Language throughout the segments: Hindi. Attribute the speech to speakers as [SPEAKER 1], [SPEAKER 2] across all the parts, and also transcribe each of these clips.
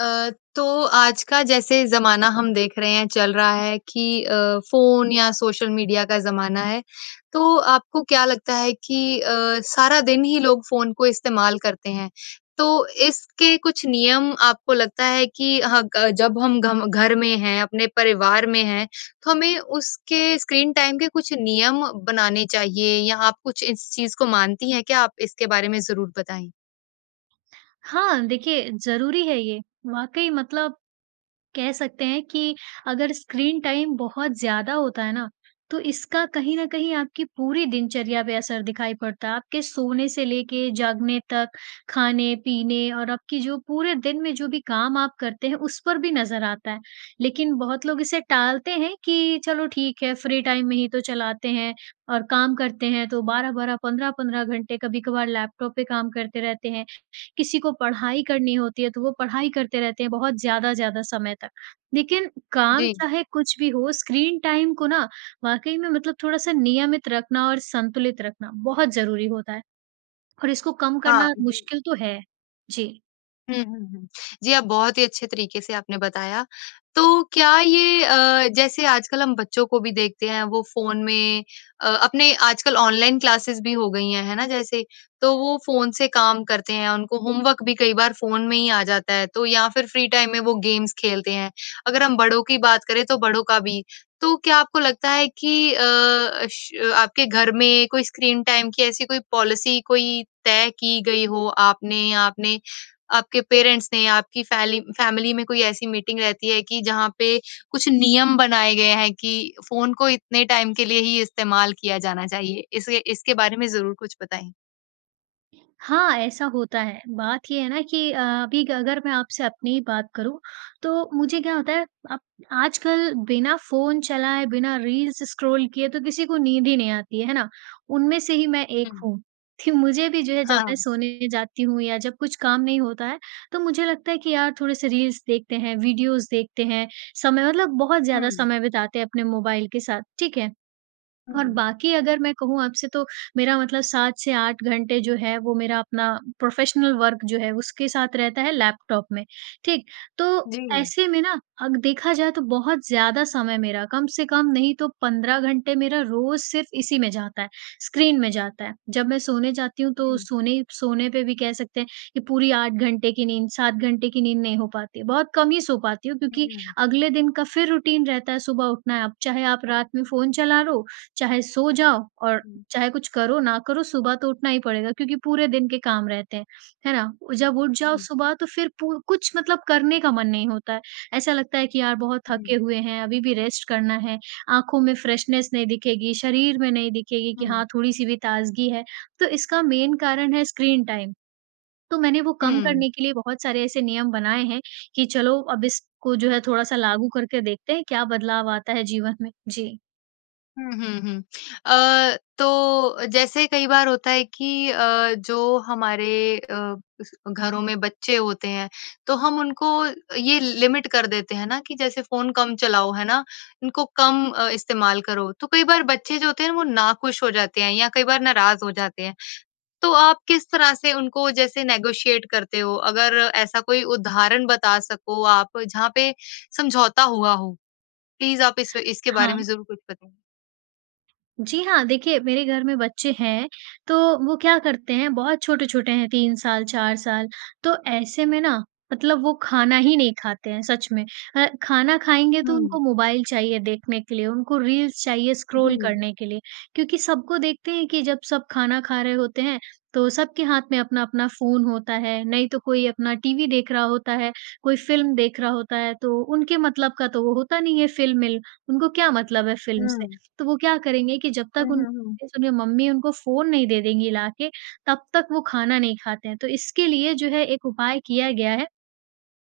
[SPEAKER 1] अ, तो आज का जैसे ज़माना हम देख रहे हैं चल रहा है कि अ, फ़ोन या सोशल मीडिया का ज़माना है। तो आपको क्या लगता है कि अ, सारा दिन ही लोग फ़ोन को इस्तेमाल करते हैं तो इसके कुछ नियम आपको लगता है कि हाँ ग जब हम घ घर में हैं अपने परिवार में हैं तो हमें उसके स्क्रीन टाइम के कुछ नियम बनाने चाहिए? या आप कुछ इस चीज़ को मानती हैं क्या? आप इसके बारे में ज़रूर बताएँ।
[SPEAKER 2] हाँ देखिए ज़रूरी है ये। वाक़ई मतलब कह सकते हैं कि अगर स्क्रीन टाइम बहुत ज़्यादा होता है ना तो इसका कहीं ना कहीं आपकी पूरी दिनचर्या पे असर दिखाई पड़ता है। आपके सोने से लेके जागने तक खाने-पीने और आपकी जो पूरे दिन में जो भी काम आप करते हैं उस पर भी नज़र आता है। लेकिन बहुत लोग इसे टालते हैं कि चलो ठीक है फ्री टाइम में ही तो चलाते हैं और काम करते हैं तो 12-12 15 घंटे कभी-कभार लैपटॉप पे काम करते रहते हैं। किसी को पढ़ाई करनी होती है तो वो पढ़ाई करते रहते हैं बहुत ज़्यादा, ज़्यादा समय तक। लेकिन काम
[SPEAKER 1] जी।
[SPEAKER 2] चाहे कुछ भी हो स्क्रीन टाइम को ना वाक़ई में मतलब थोड़ा-सा नियमित रखना और संतुलित रखना बहुत ज़रूरी होता है और इसको कम
[SPEAKER 1] हाँ
[SPEAKER 2] करना
[SPEAKER 1] जी।
[SPEAKER 2] मुश्किल तो है। जी।
[SPEAKER 1] हुँ, हुँ, हुँ। जी, आप बहुत ही अच्छे तरीके से आपने बताया। तो क्या ये अ, जैसे आजकल हम बच्चों को भी देखते हैं, वो फ़ोन में अ, अपने आजकल ऑनलाइन क्लासेज़ भी हो गई हैं, है ना जैसे? तो वो फ़ोन से काम करते हैं। उनको होमवर्क भी कई बार फ़ोन में ही आ जाता है, तो या फिर फ्री टाइम में वो गेम्स खेलते हैं। अगर हम बड़ों की बात करें, तो बड़ों का भी। तो क्या आपको लगता है कि अ, अश अ, आपके घर में कोई स्क्रीन-टाइम की ऐसी कोई पॉलिसी कोई तय की गई हो आपने या आपने आपके पेरेंट्स ने या आपकी फैली फ़ैमिली में कोई ऐसी मीटिंग रहती है कि जहाँ पे कुछ नियम बनाएँ गए हैं कि फ़ोन को इतने टाइम के लिए ही इस्तेमाल किया जाना चाहिए? इसे इसके बारे में ज़रूर कुछ बताएँ।
[SPEAKER 2] हाँ, ऐसा होता है। बात ये है ना कि अ, अभी ग अगर मैं आपसे अपनी ही बात करूँ, तो मुझे क्या होता है, अब आजकल बिना फ़ोन चलाए, बिना रील्स स्क्रॉल किए तो किसी को नींद ही नहीं आती है, है ना? उनमें से ही मैं एक
[SPEAKER 1] हुँ।
[SPEAKER 2] हूँ। थि मुझे भी जो है, जब मैं
[SPEAKER 1] हाँ।
[SPEAKER 2] सोने जाती हूँ या जब कुछ काम नहीं होता है, तो मुझे लगता है कि, "यार, थोड़े-से रील्स देखते हैं, वीडियोज़ देखते हैं।" समय मतलब बहुत ज़्यादा
[SPEAKER 1] हुँ।
[SPEAKER 2] समय बिताते हैं अपने मोबाइल के साथ। ठीक है? और
[SPEAKER 1] हुँ।
[SPEAKER 2] बाकी अगर मैं कहूँ आपसे तो, मेरा मतलब 7 से 8 घंटे जो है वो मेरा अपना प्रोफ़ेशनल वर्क जो है, उसके साथ रहता है लैपटॉप में। ठीक? तो
[SPEAKER 1] जी।
[SPEAKER 2] ऐसे में ना अग देखा जाए तो बहुत ज़्यादा समय मेरा कम से कम नहीं तो 15 घंटे मेरा रोज़ सिर्फ इसी में जाता है, स्क्रीन में जाता है। जब मैं सोने जाती हूँ तो
[SPEAKER 1] हुँ।
[SPEAKER 2] सोने सोने पे भी कह सकते हैं कि पूरी 8 घंटे की नींद, 7 घंटे की नींद नहीं हो पाती है। बहुत कम ही सो पाती हूँ
[SPEAKER 1] हुँ,
[SPEAKER 2] क्योंकि
[SPEAKER 1] हुँ।
[SPEAKER 2] अगले दिन का फिर रूटीन रहता है। सुबह उठना है, अब चाहे आप रात में फ़ोन चला लो, चाहे सो जाओ और
[SPEAKER 1] हुँ।
[SPEAKER 2] चाहे कुछ करो ना करो, सुबह तो उठना ही पड़ेगा क्योंकि पूरे दिन के काम रहते हैं। है ना? और जब उठ जाओ
[SPEAKER 1] हुँ।
[SPEAKER 2] सुबह, तो फिर पूर कुछ मतलब करने का मन नहीं होता है। ऐसा लगता है कि, "यार, बहुत थके
[SPEAKER 1] हुँ।
[SPEAKER 2] हुए हैं, अभी भी रेस्ट करना है। आँखों में फ़्रेशनेस नहीं दिखेगी, शरीर में नहीं दिखेगी कि
[SPEAKER 1] हुँ।
[SPEAKER 2] हाँ थोड़ी-सी भी ताज़गी है।" तो इसका मेन कारण है स्क्रीन-टाइम। तो मैंने वो कम
[SPEAKER 1] हुँ।
[SPEAKER 2] करने के लिए बहुत सारे ऐसे नियम बनाए हैं कि चलो, अब इसको जो है थोड़ा-सा लागू करके देखते हैं, क्या बदलाव आता है जीवन में। जी।
[SPEAKER 1] हुँ, हुँ, हुँ। अ, तो अ, जैसे कई बार होता है कि अ, जो हमारे अ, घरों में बच्चे होते हैं, तो हम उनको अ, ये लिमिट कर देते हैं ना कि जैसे, "फ़ोन कम चलाओ। है ना? उनको कम अ, इस्तेमाल करो।" तो कई बार बच्चे जो होते हैं ना, वो नाखुश हो जाते हैं या कई बार नाराज़ हो जाते हैं। तो आप किस तरह से उनको जैसे नेगोशिएट करते हो? अगर ऐसा कोई उदाहरण बता सको आप जहाँ पे समझौता हुआ हो। प्लीज़ आप इस इसके बारे में
[SPEAKER 2] हाँ।
[SPEAKER 1] ज़रूर कुछ बताइए।
[SPEAKER 2] जी हाँ, देखिए, मेरे घर में बच्चे हैं। तो वो क्या करते हैं, बहुत छोटे-छोटे हैं, 3 साल, 4 साल। तो ऐसे में ना मतलब वो खाना ही नहीं खाते हैं, सच में। अ, खाना खाएँगे तो
[SPEAKER 1] हुँ।
[SPEAKER 2] उनको मोबाइल चाहिए देखने के लिए, उनको रील्स चाहिए स्क्रॉल
[SPEAKER 1] जी।
[SPEAKER 2] करने के लिए क्योंकि सबको देखते हैं कि जब सब खाना खा रहे होते हैं, तो सबके हाथ में अपना-अपना फ़ोन होता है। नहीं तो कोई अपना टीवी देख रहा होता है, कोई फ़िल्म देख रहा होता है। तो उनके मतलब का तो वो होता नहीं है फ़िल्म-मिल। उनको क्या मतलब है फ़िल्म से?
[SPEAKER 1] हुँ।
[SPEAKER 2] तो वो क्या करेंगे कि जब
[SPEAKER 1] हुँ,
[SPEAKER 2] तक
[SPEAKER 1] हुँ,
[SPEAKER 2] उनकी
[SPEAKER 1] हुँ।
[SPEAKER 2] [unintelligible] उन्हें मम्मी उनको फ़ोन नहीं दे देंगी ला के, तब तक वो खाना नहीं खाते हैं। तो इसके लिए जो है एक उपाय किया गया है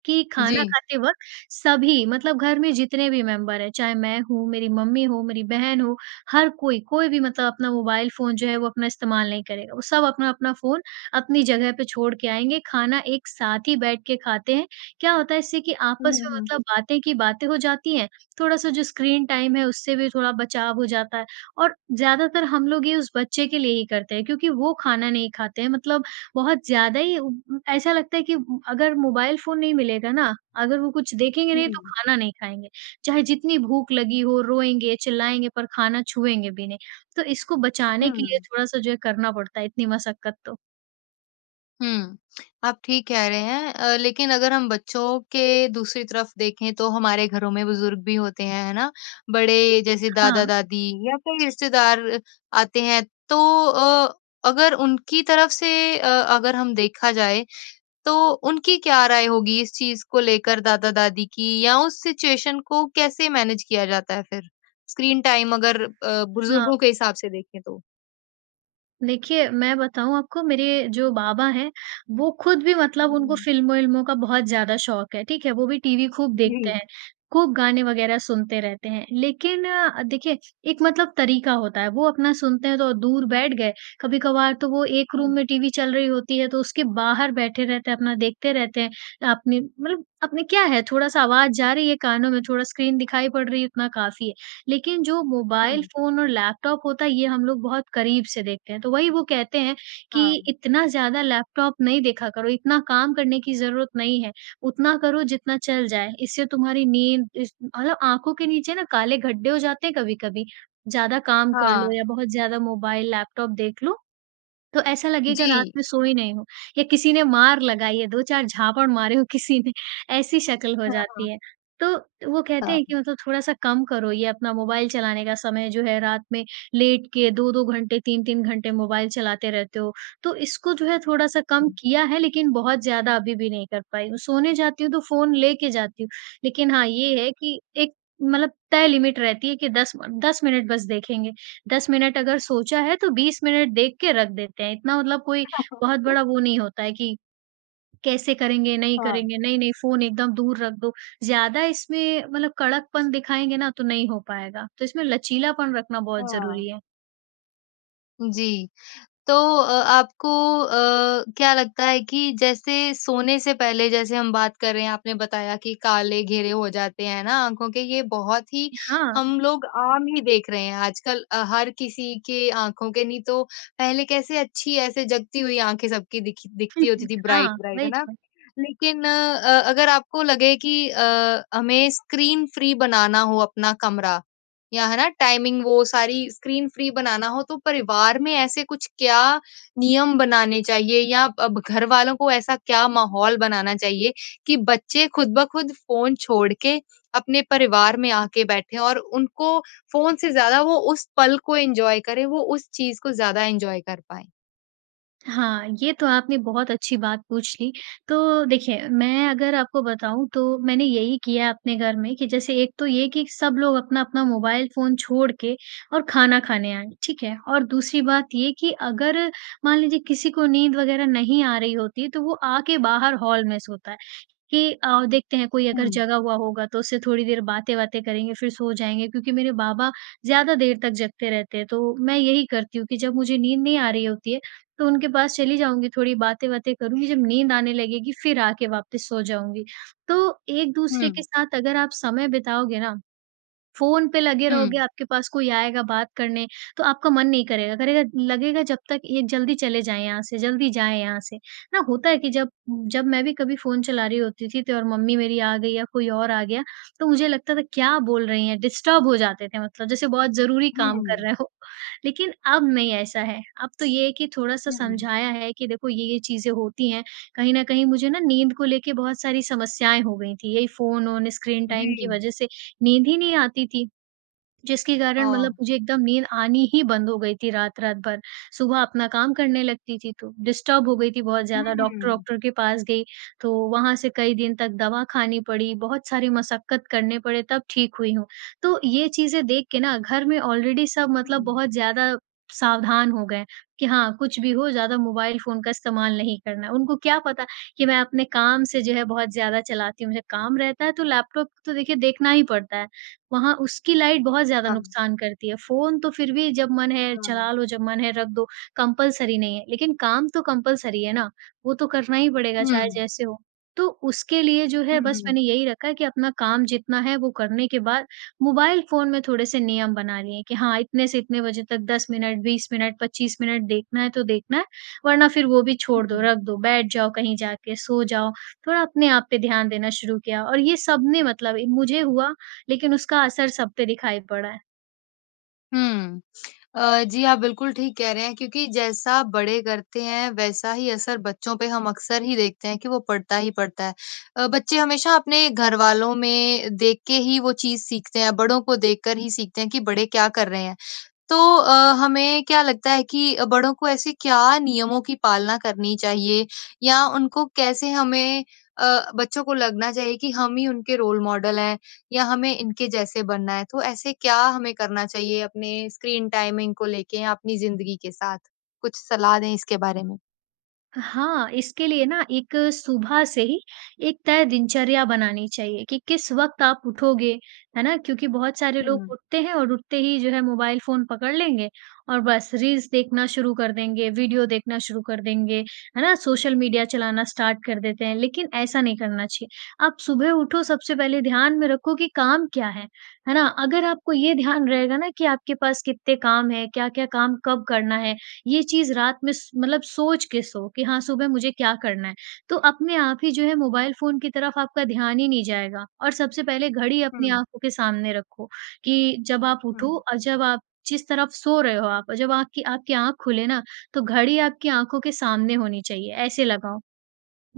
[SPEAKER 2] कि खाना
[SPEAKER 1] जी।
[SPEAKER 2] खाते वक़्त सभी मतलब घर में जितने भी मेंबर हैं, चाहे मैं हूँ, मेरी मम्मी हो, मेरी बहन हो, हर कोई, कोई भी मतलब अपना मोबाइल फ़ोन जो है, वो अपना इस्तेमाल नहीं करेगा। वो सब अपना-अपना फ़ोन अपनी जगह पे छोड़ के आएँगे, खाना एक साथ ही बैठ के खाते हैं। क्या होता है इससे कि
[SPEAKER 1] हुँ,
[SPEAKER 2] आपस
[SPEAKER 1] हुँ,
[SPEAKER 2] में
[SPEAKER 1] हुँ।
[SPEAKER 2] मतलब बातें की बातें हो जाती हैं, थोड़ा-सा जो स्क्रीन टाइम है, उससे भी थोड़ा बचाव हो जाता है। और ज़्यादातर हम लोग ये उस बच्चे के लिए ही करते हैं क्योंकि वो खाना नहीं खाते हैं मतलब बहुत ज़्यादा ही उ उँ ऐसा लगता है कि अगर मोबाइल फ़ोन नहीं मिलेगा ना, अगर वो कुछ देखेंगे नहीं तो
[SPEAKER 1] हुँ।
[SPEAKER 2] खाना नहीं खाएँगे। चाहे जितनी भूख लगी हो, रोएँगे, चिल्लाएँगे पर खाना छुएँगे भी नहीं। तो इसको बचाने के लिए
[SPEAKER 1] हुँ।
[SPEAKER 2] थोड़ा-सा जो है करना पड़ता है इतनी मशक्कत तो।
[SPEAKER 1] हुँ। आप ठीक कह रहे हैं अ, लेकिन अगर हम बच्चों के दूसरी तरफ देखें तो हमारे घरों में बुज़ुर्ग भी होते हैं, है ना? बड़े जैसे
[SPEAKER 2] हाँ।
[SPEAKER 1] दादा-दादी या कोई रिश्तेदार आते हैं, तो अ, अगर उनकी तरफ से अ, अगर हम देखा जाए, तो उनकी क्या राय होगी इस चीज़ को लेकर दादा-दादी की या उस सिचुएशन को कैसे मैनेज किया जाता है फिर? स्क्रीन टाइम अगर अ,
[SPEAKER 2] हाँ।
[SPEAKER 1] बुज़ुर्गों के हिसाब से देखें तो?
[SPEAKER 2] देखिए, मैं बताऊँ आपको, मेरे जो बाबा हैं, वो खुद भी मतलब उनको
[SPEAKER 1] हुँ।
[SPEAKER 2] फिल्मों-विल्मों का बहुत ज़्यादा शौक है। ठीक है? वो भी टीवी खूब देखते
[SPEAKER 1] जी।
[SPEAKER 2] हैं। खूब गाने वगैरह सुनते रहते हैं। लेकिन अ, देखिए एक मतलब तरीका होता है। वो अपना सुनते हैं तो दूर बैठ गए। कभी-कभार तो वो एक रूम
[SPEAKER 1] हुँ।
[SPEAKER 2] में टीवी चल रही होती है तो उसके बाहर बैठे रहते हैं, अपना देखते रहते हैं। अपनी मतलब अपनी क्या है थोड़ा-सा आवाज़ जा रही है कानों में, थोड़ा स्क्रीन दिखाई पड़ रही है, उतना काफ़ी है। लेकिन जो मोबाइल
[SPEAKER 1] हुँ।
[SPEAKER 2] फ़ोन और लैपटॉप होता है, ये हम लोग बहुत करीब से देखते हैं। तो वही वो कहते हैं कि,
[SPEAKER 1] हाँ।
[SPEAKER 2] "इतना ज़्यादा लैपटॉप नहीं देखा करो। इतना काम करने की ज़रूरत नहीं है। उतना करो जितना चल जाए।" इससे तुम्हारी नींद इस मतलब आँखों के नीचे ना काले गड्ढे हो जाते हैं कभी-कभी। ज़्यादा काम कर लो
[SPEAKER 1] हाँ।
[SPEAKER 2] या बहुत ज़्यादा मोबाइल लैपटॉप देख लो, तो ऐसा लगेगा रात
[SPEAKER 1] जी।
[SPEAKER 2] में सोए नहीं हो, या किसी ने मार लगाई है 2-4 झापड़ मारे हों किसी ने, ऐसी शक्ल हो जाती
[SPEAKER 1] हाँ।
[SPEAKER 2] है। तो वो कहते
[SPEAKER 1] हाँ।
[SPEAKER 2] हैं कि मतलब "थोड़ा-सा कम करो ये अपना मोबाइल चलाने का समय जो है। रात में लेट के 2-2 घंटे 3-3 घंटे मोबाइल चलाते रहते हो।" तो इसको जो है थोड़ा-सा कम
[SPEAKER 1] हुँ।
[SPEAKER 2] किया है लेकिन बहुत ज़्यादा अभी भी नहीं कर पाई हूँ। सोने जाती हूँ तो फ़ोन लेके जाती हूँ। लेकिन हाँ, ये है कि एक मतलब तय लिमिट रहती है कि 10 म 10 मिनट बस देखेंगे। 10 मिनट अगर सोचा है तो 20 मिनट देख के रख देते हैं। इतना मतलब कोई बहुत बड़ा वो नहीं होता है कि, कैसे करेंगे, नहीं
[SPEAKER 1] हाँ।
[SPEAKER 2] करेंगे, नहीं-नहीं फ़ोन एकदम दूर रख दो। ज़्यादा इसमें मतलब कड़कपन दिखाएँगे ना तो नहीं हो पाएगा। तो इसमें लचीलापन रखना बहुत ज़रूरी
[SPEAKER 1] हाँ।
[SPEAKER 2] है।
[SPEAKER 1] जी। तो अ, आपको अ, क्या लगता है कि जैसे सोने से पहले जैसे हम बात कर रहे हैं, आपने बताया कि काले घेरे हो जाते हैं ना आँखों के। ये बहुत ही
[SPEAKER 2] हाँ।
[SPEAKER 1] हम लोग आम ही देख रहे हैं आजकल। अ, हर किसी के आँखों के नहीं तो पहले कैसे अच्छी ऐसे जगती हुई आँखें सबकी दिखी दिखती होती थी। ब्राइट,
[SPEAKER 2] हाँ
[SPEAKER 1] ब्राइट, है
[SPEAKER 2] वही
[SPEAKER 1] ना?
[SPEAKER 2] तो।
[SPEAKER 1] लेकिन अ, अगर आपको लगे कि अ, हमें स्क्रीन फ्री बनाना हो अपना कमरा या है ना टाइमिंग, वो सारी स्क्रीन फ्री बनाना हो, तो परिवार में ऐसे कुछ क्या नियम बनाने चाहिए? या अब घरवालों को ऐसा क्या माहौल बनाना चाहिए कि बच्चे खुद ब खुद फ़ोन छोड़ के अपने परिवार में आके बैठे और उनको फ़ोन से ज़्यादा वो उस पल को एन्जॉय करें? वो उस चीज़ को ज़्यादा एन्जॉय कर पाएँ?
[SPEAKER 2] हाँ, ये तो आपने बहुत अच्छी बात पूछ ली। तो देखिए मैं अगर आपको बताऊँ तो मैंने यही किया अपने घर में कि जैसे एक तो ये कि सब लोग अपना, अपना मोबाइल फ़ोन छोड़ के और खाना खाने आए। ठीक है? और दूसरी बात ये कि अगर मान लीजिए किसी को नींद वग़ैरह नहीं आ रही होती तो वो आके बाहर हॉल में सोता है कि अ, देखते हैं कोई अगर
[SPEAKER 1] हुँ।
[SPEAKER 2] जगा हुआ होगा तो उससे थोड़ी देर बातें-वातें करेंगे फ़िर सो जाएँगे क्योंकि मेरे बाबा ज़्यादा देर तक जगते रहते हैं, तो मैं यही करती हूँ कि जब मुझे नींद नहीं आ रही होती है तो उनके पास चली जाऊँगी थोड़ी बातें-वातें करूँगी जब नींद आने लगेगी फ़िर आके वापस सो जाऊँगी। तो एक-दूसरे के
[SPEAKER 1] हुँ।
[SPEAKER 2] साथ अगर आप समय बिताओगे ना फ़ोन पे लगे रहोगे,
[SPEAKER 1] हुँ।
[SPEAKER 2] आपके पास कोई आएगा बात करने। तो आपका मन नहीं करेगा। करेगा लगेगा जब तक ये जल्दी चले जाएँ यहाँ से, जल्दी जाएँ यहाँ से। हाँ, होता है कि जब जब मैं भी कभी फ़ोन चला रही होती थी तो और मम्मी मेरी आ गई या कोई और आ गया तो मुझे लगता था क्या बोल रही हैं? डिस्टर्ब हो जाते थे मतलब जैसे बहुत ज़रूरी काम कर
[SPEAKER 1] हुँ।
[SPEAKER 2] रहे हो। लेकिन अब नहीं ऐसा है। अब तो ये है कि थोड़ा-सा
[SPEAKER 1] हुँ।
[SPEAKER 2] समझाया है कि देखो ये-ये चीज़ें होती हैं कहीं न कहीं मुझे ना नींद को लेकर बहुत सारी समस्याएँ हो गई थी। यही फ़ोन-वोन स्क्रीन टाइम की
[SPEAKER 1] जी।
[SPEAKER 2] वज़ह से नींद ही नहीं आती थी। जिसके कारण मतलब
[SPEAKER 1] हाँ।
[SPEAKER 2] मुझे एकदम नींद आनी ही बंद हो गई थी रात-रात भर। सुबह अपना काम करने लगती थी तो डिस्टर्ब हो गई थी बहुत
[SPEAKER 1] हुँ,
[SPEAKER 2] ज़्यादा।
[SPEAKER 1] हुँ।
[SPEAKER 2] डॉक्टर-वॉक्टर के पास गई तो वहाँ से कई दिन तक दवा खानी पड़ी। बहुत सारी मशक्कत करने पड़े तब ठीक हुई हूँ। तो ये चीज़ें देख के ना घर में ऑलरेडी सब मतलब
[SPEAKER 1] हुँ।
[SPEAKER 2] बहुत ज़्यादा सावधान हो गए हैं कि हाँ, कुछ भी वो ज़्यादा मोबाइल फ़ोन का इस्तेमाल नहीं करना है। उनको क्या पता कि मैं अपने काम से जो है बहुत ज़्यादा चलाती हूँ। मुझे काम रहता है तो लैपटॉप तो देखिए देखना ही पड़ता है। वहाँ उसकी लाइट बहुत ज़्यादा
[SPEAKER 1] हाँ।
[SPEAKER 2] नुकसान करती है। फ़ोन तो फ़िर भी जब मन है
[SPEAKER 1] हाँ।
[SPEAKER 2] चला लो जब मन है रख दो कंपल्सरी नहीं है लेकिन काम तो कंपल्सरी है ना। वो तो करना ही पड़ेगा चाहे
[SPEAKER 1] हुँ।
[SPEAKER 2] जैसे हो। तो उसके लिए जो
[SPEAKER 1] हुँ,
[SPEAKER 2] है बस
[SPEAKER 1] हुँ।
[SPEAKER 2] मैंने यही रखा है कि अपना काम जितना है वो करने के बाद मोबाइल फ़ोन में थोड़े-से नियम बना लिए कि हाँ, इतने से इतने बजे तक 10 मिनट 20 मिनट 25 मिनट देखना है तो देखना है वरना फ़िर वो भी
[SPEAKER 1] हुँ,
[SPEAKER 2] छोड़ दो
[SPEAKER 1] हुँ।
[SPEAKER 2] रख दो बैठ जाओ कहीं जाके सो जाओ। थोड़ा अपने आप पे ध्यान देना शुरू किया और ये सब ने मतलब मुझे हुआ लेकिन उसका असर सब पर दिखाई पड़ा है।
[SPEAKER 1] हुँ। अ, जी, आप बिल्कुल ठीक कह रहे हैं क्योंकि जैसा बड़े करते हैं वैसा ही असर बच्चों पे हम अक्सर ही देखते हैं कि वो पड़ता ही पड़ता है। अ, बच्चे हमेशा अपने घरवालों में देख के ही वो चीज़ सीखते हैं। बड़ों को देखकर ही सीखते हैं कि बड़े क्या कर रहे हैं। तो अ, हमें क्या लगता है कि अ, बड़ों को ऐसे क्या नियमों की पालना करनी चाहिए या उनको कैसे हमें अ, बच्चों को लगना चाहिए कि हम ही उनके रोल मॉडल हैं या हमें इनके जैसे बनना है तो ऐसे क्या हमें करना चाहिए अपने स्क्रीन टाइमिंग को लेके अपनी ज़िंदगी के साथ? कुछ सलाह दें इसके बारे में।
[SPEAKER 2] हाँ, इसके लिए ना एक सुबह से ही एक तय दिनचर्या बनानी चाहिए कि किस वक़्त आप उठोगे, है ना? क्योंकि बहुत सारे लोग
[SPEAKER 1] हुँ।
[SPEAKER 2] उठते हैं और उठते ही जो है मोबाइल फ़ोन पकड़ लेंगे और बस रील्स देखना शुरू कर देंगे, वीडियो देखना शुरू कर देंगे। है ना? सोशल मीडिया चलाना स्टार्ट कर देते हैं लेकिन ऐसा नहीं करना चाहिए। आप सुबह उठो सबसे पहले ध्यान में रखो कि काम क्या है। है ना? अगर आपको ये ध्यान रहेगा ना कि आपके पास कितने काम हैं, क्या-क्या काम कब करना है, ये चीज़ रात में स मतलब सोच के सो कि हाँ, सुबह मुझे क्या करना है। तो अपने आप ही जो है मोबाइल फ़ोन की तरफ आपका ध्यान ही नहीं जाएगा। और सबसे पहले घड़ी अपनी
[SPEAKER 1] हुँ।
[SPEAKER 2] आँखों के सामने रखो, कि जब आप उठो
[SPEAKER 1] हुँ।
[SPEAKER 2] और जब आप जिस तरफ सो रहे हो आप और जब आपकी आपकी आँख खुले ना, तो घड़ी आपकी आँखों के सामने होनी चाहिए ऐसे लगाओ।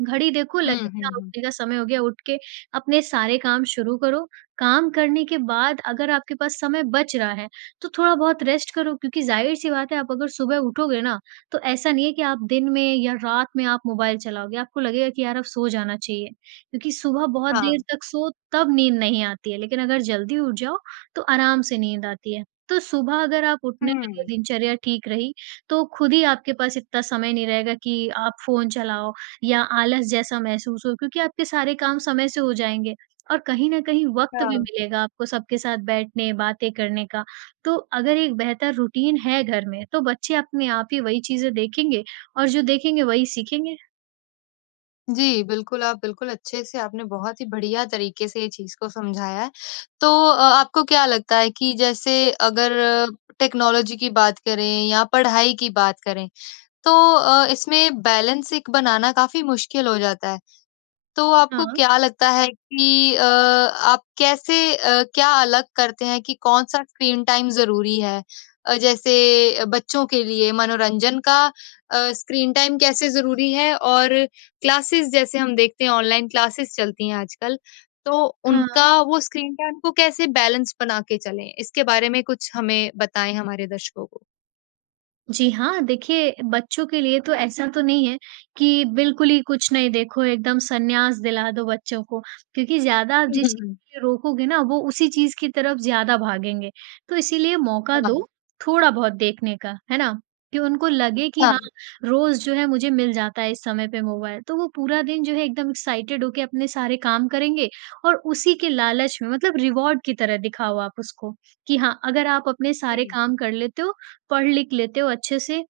[SPEAKER 2] घड़ी देखो
[SPEAKER 1] हुँ,
[SPEAKER 2] लगेगी
[SPEAKER 1] हुँ, हुँ।
[SPEAKER 2] उठने का समय हो गया, उठ के अपने सारे काम शुरू करो। काम करने के बाद अगर आपके पास समय बच रहा है, तो थोड़ा-बहुत रेस्ट करो क्योंकि ज़ाहिर-सी बात है आप अगर सुबह उठोगे ना, तो ऐसा नहीं है कि आप दिन में या रात में आप मोबाइल चलाओगे। आपको लगेगा कि यार अब सो जाना चाहिए। क्योंकि सुबह बहुत देर
[SPEAKER 1] हाँ।
[SPEAKER 2] तक सो, तब नींद नहीं आती है लेकिन अगर जल्दी उठ जाओ, तो आराम से नींद आती है। तो सुबह अगर आप उठने लगे
[SPEAKER 1] हुँ।
[SPEAKER 2] दिनचर्या ठीक रही, तो खुद ही आपके पास इतना समय नहीं रहेगा कि आप फ़ोन चलाओ या आलस जैसा महसूस हो क्योंकि आपके सारे काम समय से हो जाएँगे, और कहीं न कहीं वक़्त भी
[SPEAKER 1] हाँ।
[SPEAKER 2] मिलेगा आपको सबके साथ बैठने बातें करने का। तो अगर एक बेहतर रूटीन है घर में तो बच्चे अपने आप ही वही चीज़ें देखेंगे और जो देखेंगे वही सीखेंगे।
[SPEAKER 1] जी, बिल्कुल आप बिल्कुल अच्छे से आपने बहुत ही बढ़िया तरीके से ये चीज़ को समझाया है। तो अ, आपको क्या लगता है कि जैसे अगर टेक्नोलॉजी की बात करें या पढ़ाई की बात करें तो अ, इसमें बैलेंस एक बनाना काफ़ी मुश्किल हो जाता है। तो आपको
[SPEAKER 2] हाँ।
[SPEAKER 1] क्या लगता है कि अ, आप कैसे अ, क्या अलग करते हैं कि कौन-सा स्क्रीन टाइम ज़रूरी है? अ, जैसे बच्चों के लिए मनोरंजन का अ, स्क्रीन टाइम कैसे ज़रूरी है, और क्लासेस जैसे हम देखते हैं ऑनलाइन क्लासेस चलती हैं आजकल। तो उनका
[SPEAKER 2] हाँ।
[SPEAKER 1] वो स्क्रीन टाइम को कैसे बैलेंस बना के चले? इसके बारे में कुछ हमें बताएँ हमारे दर्शकों को।
[SPEAKER 2] जी, हाँ। देखिए बच्चों के लिए तो ऐसा तो नहीं है कि बिल्कुल ही कुछ नहीं देखो, एकदम सन्यास दिला दो बच्चों को। क्योंकि ज़्यादा
[SPEAKER 1] हुँ, हुँ,
[SPEAKER 2] जिस
[SPEAKER 1] हुँ।
[SPEAKER 2] चीज़ को रोकोगे ना वो उसी चीज़ की तरफ ज़्यादा भागेंगे। तो इसीलिए मौका दो,
[SPEAKER 1] हाँ।
[SPEAKER 2] थोड़ा बहुत देखने का, है ना? कि उनको लगे कि हाँ,
[SPEAKER 1] हाँ।
[SPEAKER 2] रोज़ जो है मुझे मिल जाता है इस समय पे मोबाइल। तो वो पूरा दिन जो है एकदम एक्साइटेड हो के अपने सारे काम करेंगे और उसी के लालच में मतलब रिवार्ड की तरह दिखाओ आप उसको। कि हाँ, अगर आप अपने सारे
[SPEAKER 1] जी।
[SPEAKER 2] काम कर लेते हो पढ़-लिख लेते हो अच्छे से,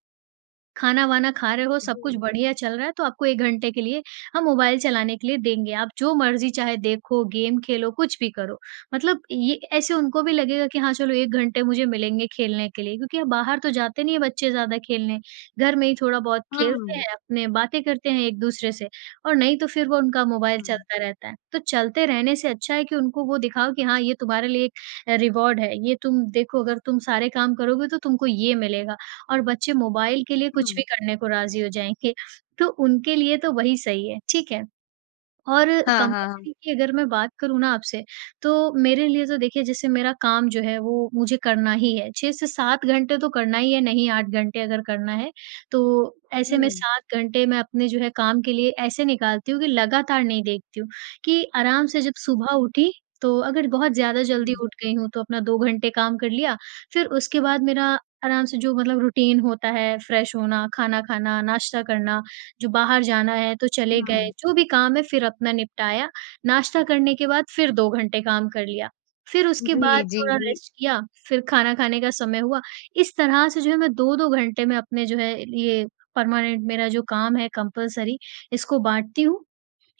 [SPEAKER 2] खाना-वाना खा रहे हो सब कुछ
[SPEAKER 1] जी।
[SPEAKER 2] बढ़िया चल रहा है तो आपको एक घंटे के लिए हम मोबाइल चलाने के लिए देंगे। आप जो मर्ज़ी चाहे देखो गेम खेलो कुछ भी करो। मतलब ये ऐसे उनको भी लगेगा कि हाँ, चलो 1 घंटे मुझे मिलेंगे खेलने के लिए, क्योंकि हम बाहर तो जाते नहीं हैं बच्चे ज़्यादा खेलने। घर में ही थोड़ा-बहुत खेलते
[SPEAKER 1] हाँ।
[SPEAKER 2] हैं अपने में बातें करते हैं एक-दूसरे से। और नहीं तो फिर वो उनका मोबाइल
[SPEAKER 1] हाँ।
[SPEAKER 2] चलता रहता है। तो चलते रहने से अच्छा है कि उनको वो दिखाओ कि हाँ, ये तुम्हारे लिए एक रिवार्ड है। ये तुम देखो अगर तुम सारे काम करोगे तो तुमको ये मिलेगा। और बच्चे मोबाइल के लिए कुछ भी
[SPEAKER 1] हाँ।
[SPEAKER 2] करने को राज़ी हो जाएँगे। तो उनके लिए तो वही सही है, ठीक है? और
[SPEAKER 1] हाँ, हाँ, हाँ।
[SPEAKER 2] कंपल्सरी की अगर मैं बात करूँ ना आपसे, तो मेरे लिए तो देखिए जैसे मेरा काम जो है वो मुझे करना ही है। 6-7 घंटे तो करना ही है, नहीं 8 घंटे अगर करना है। तो ऐसे में
[SPEAKER 1] हुँ।
[SPEAKER 2] 7 घंटे में अपने जो है काम के लिए ऐसे निकालती हूँ कि लगातार नहीं देखती हूँ। कि आराम से जब
[SPEAKER 1] हुँ।
[SPEAKER 2] सुबह उठी तो अगर बहुत ज़्यादा जल्दी
[SPEAKER 1] हुँ।
[SPEAKER 2] उठ गई हूँ तो अपना 2 घंटे काम कर लिया। फिर उसके बाद मेरा आराम से जो मतलब रूटीन होता है। फ्रेश होना, खाना खाना, नाश्ता करना, जो बाहर जाना है तो चले गए।
[SPEAKER 1] हुँ।
[SPEAKER 2] जो भी काम है फिर अपना निपटाया। नाश्ता करने के बाद फिर 2 घंटे काम कर लिया। फिर उसके बाद
[SPEAKER 1] जी, जी,
[SPEAKER 2] थोड़ा
[SPEAKER 1] जी।
[SPEAKER 2] रेस्ट किया फिर खाना खाने का समय हुआ। इस तरह से जो है मैं 2-2 घंटे में अपने जो है ये परमानेंट मेरा जो काम है कंपल्सरी इसको बाँटती हूँ।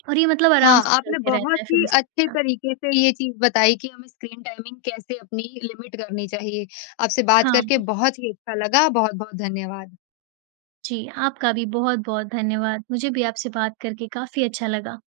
[SPEAKER 2] और ये मतलब आराम
[SPEAKER 1] हाँ,
[SPEAKER 2] से
[SPEAKER 1] आपने
[SPEAKER 2] चलता रहता
[SPEAKER 1] बहुत
[SPEAKER 2] है फिर
[SPEAKER 1] ही
[SPEAKER 2] इस
[SPEAKER 1] अच्छे
[SPEAKER 2] तरह।
[SPEAKER 1] तरीके से ये चीज़ बताई, कि हमें स्क्रीन टाइमिंग कैसे लिमिट करनी चाहिए। आपसे बात करके
[SPEAKER 2] हाँ।
[SPEAKER 1] बहुत ही अच्छा लगा। बहुत-बहुत धन्यवाद।
[SPEAKER 2] जी, आपका भी बहुत-बहुत धन्यवाद। मुझे भी आपसे बात करके काफ़ी अच्छा लगा।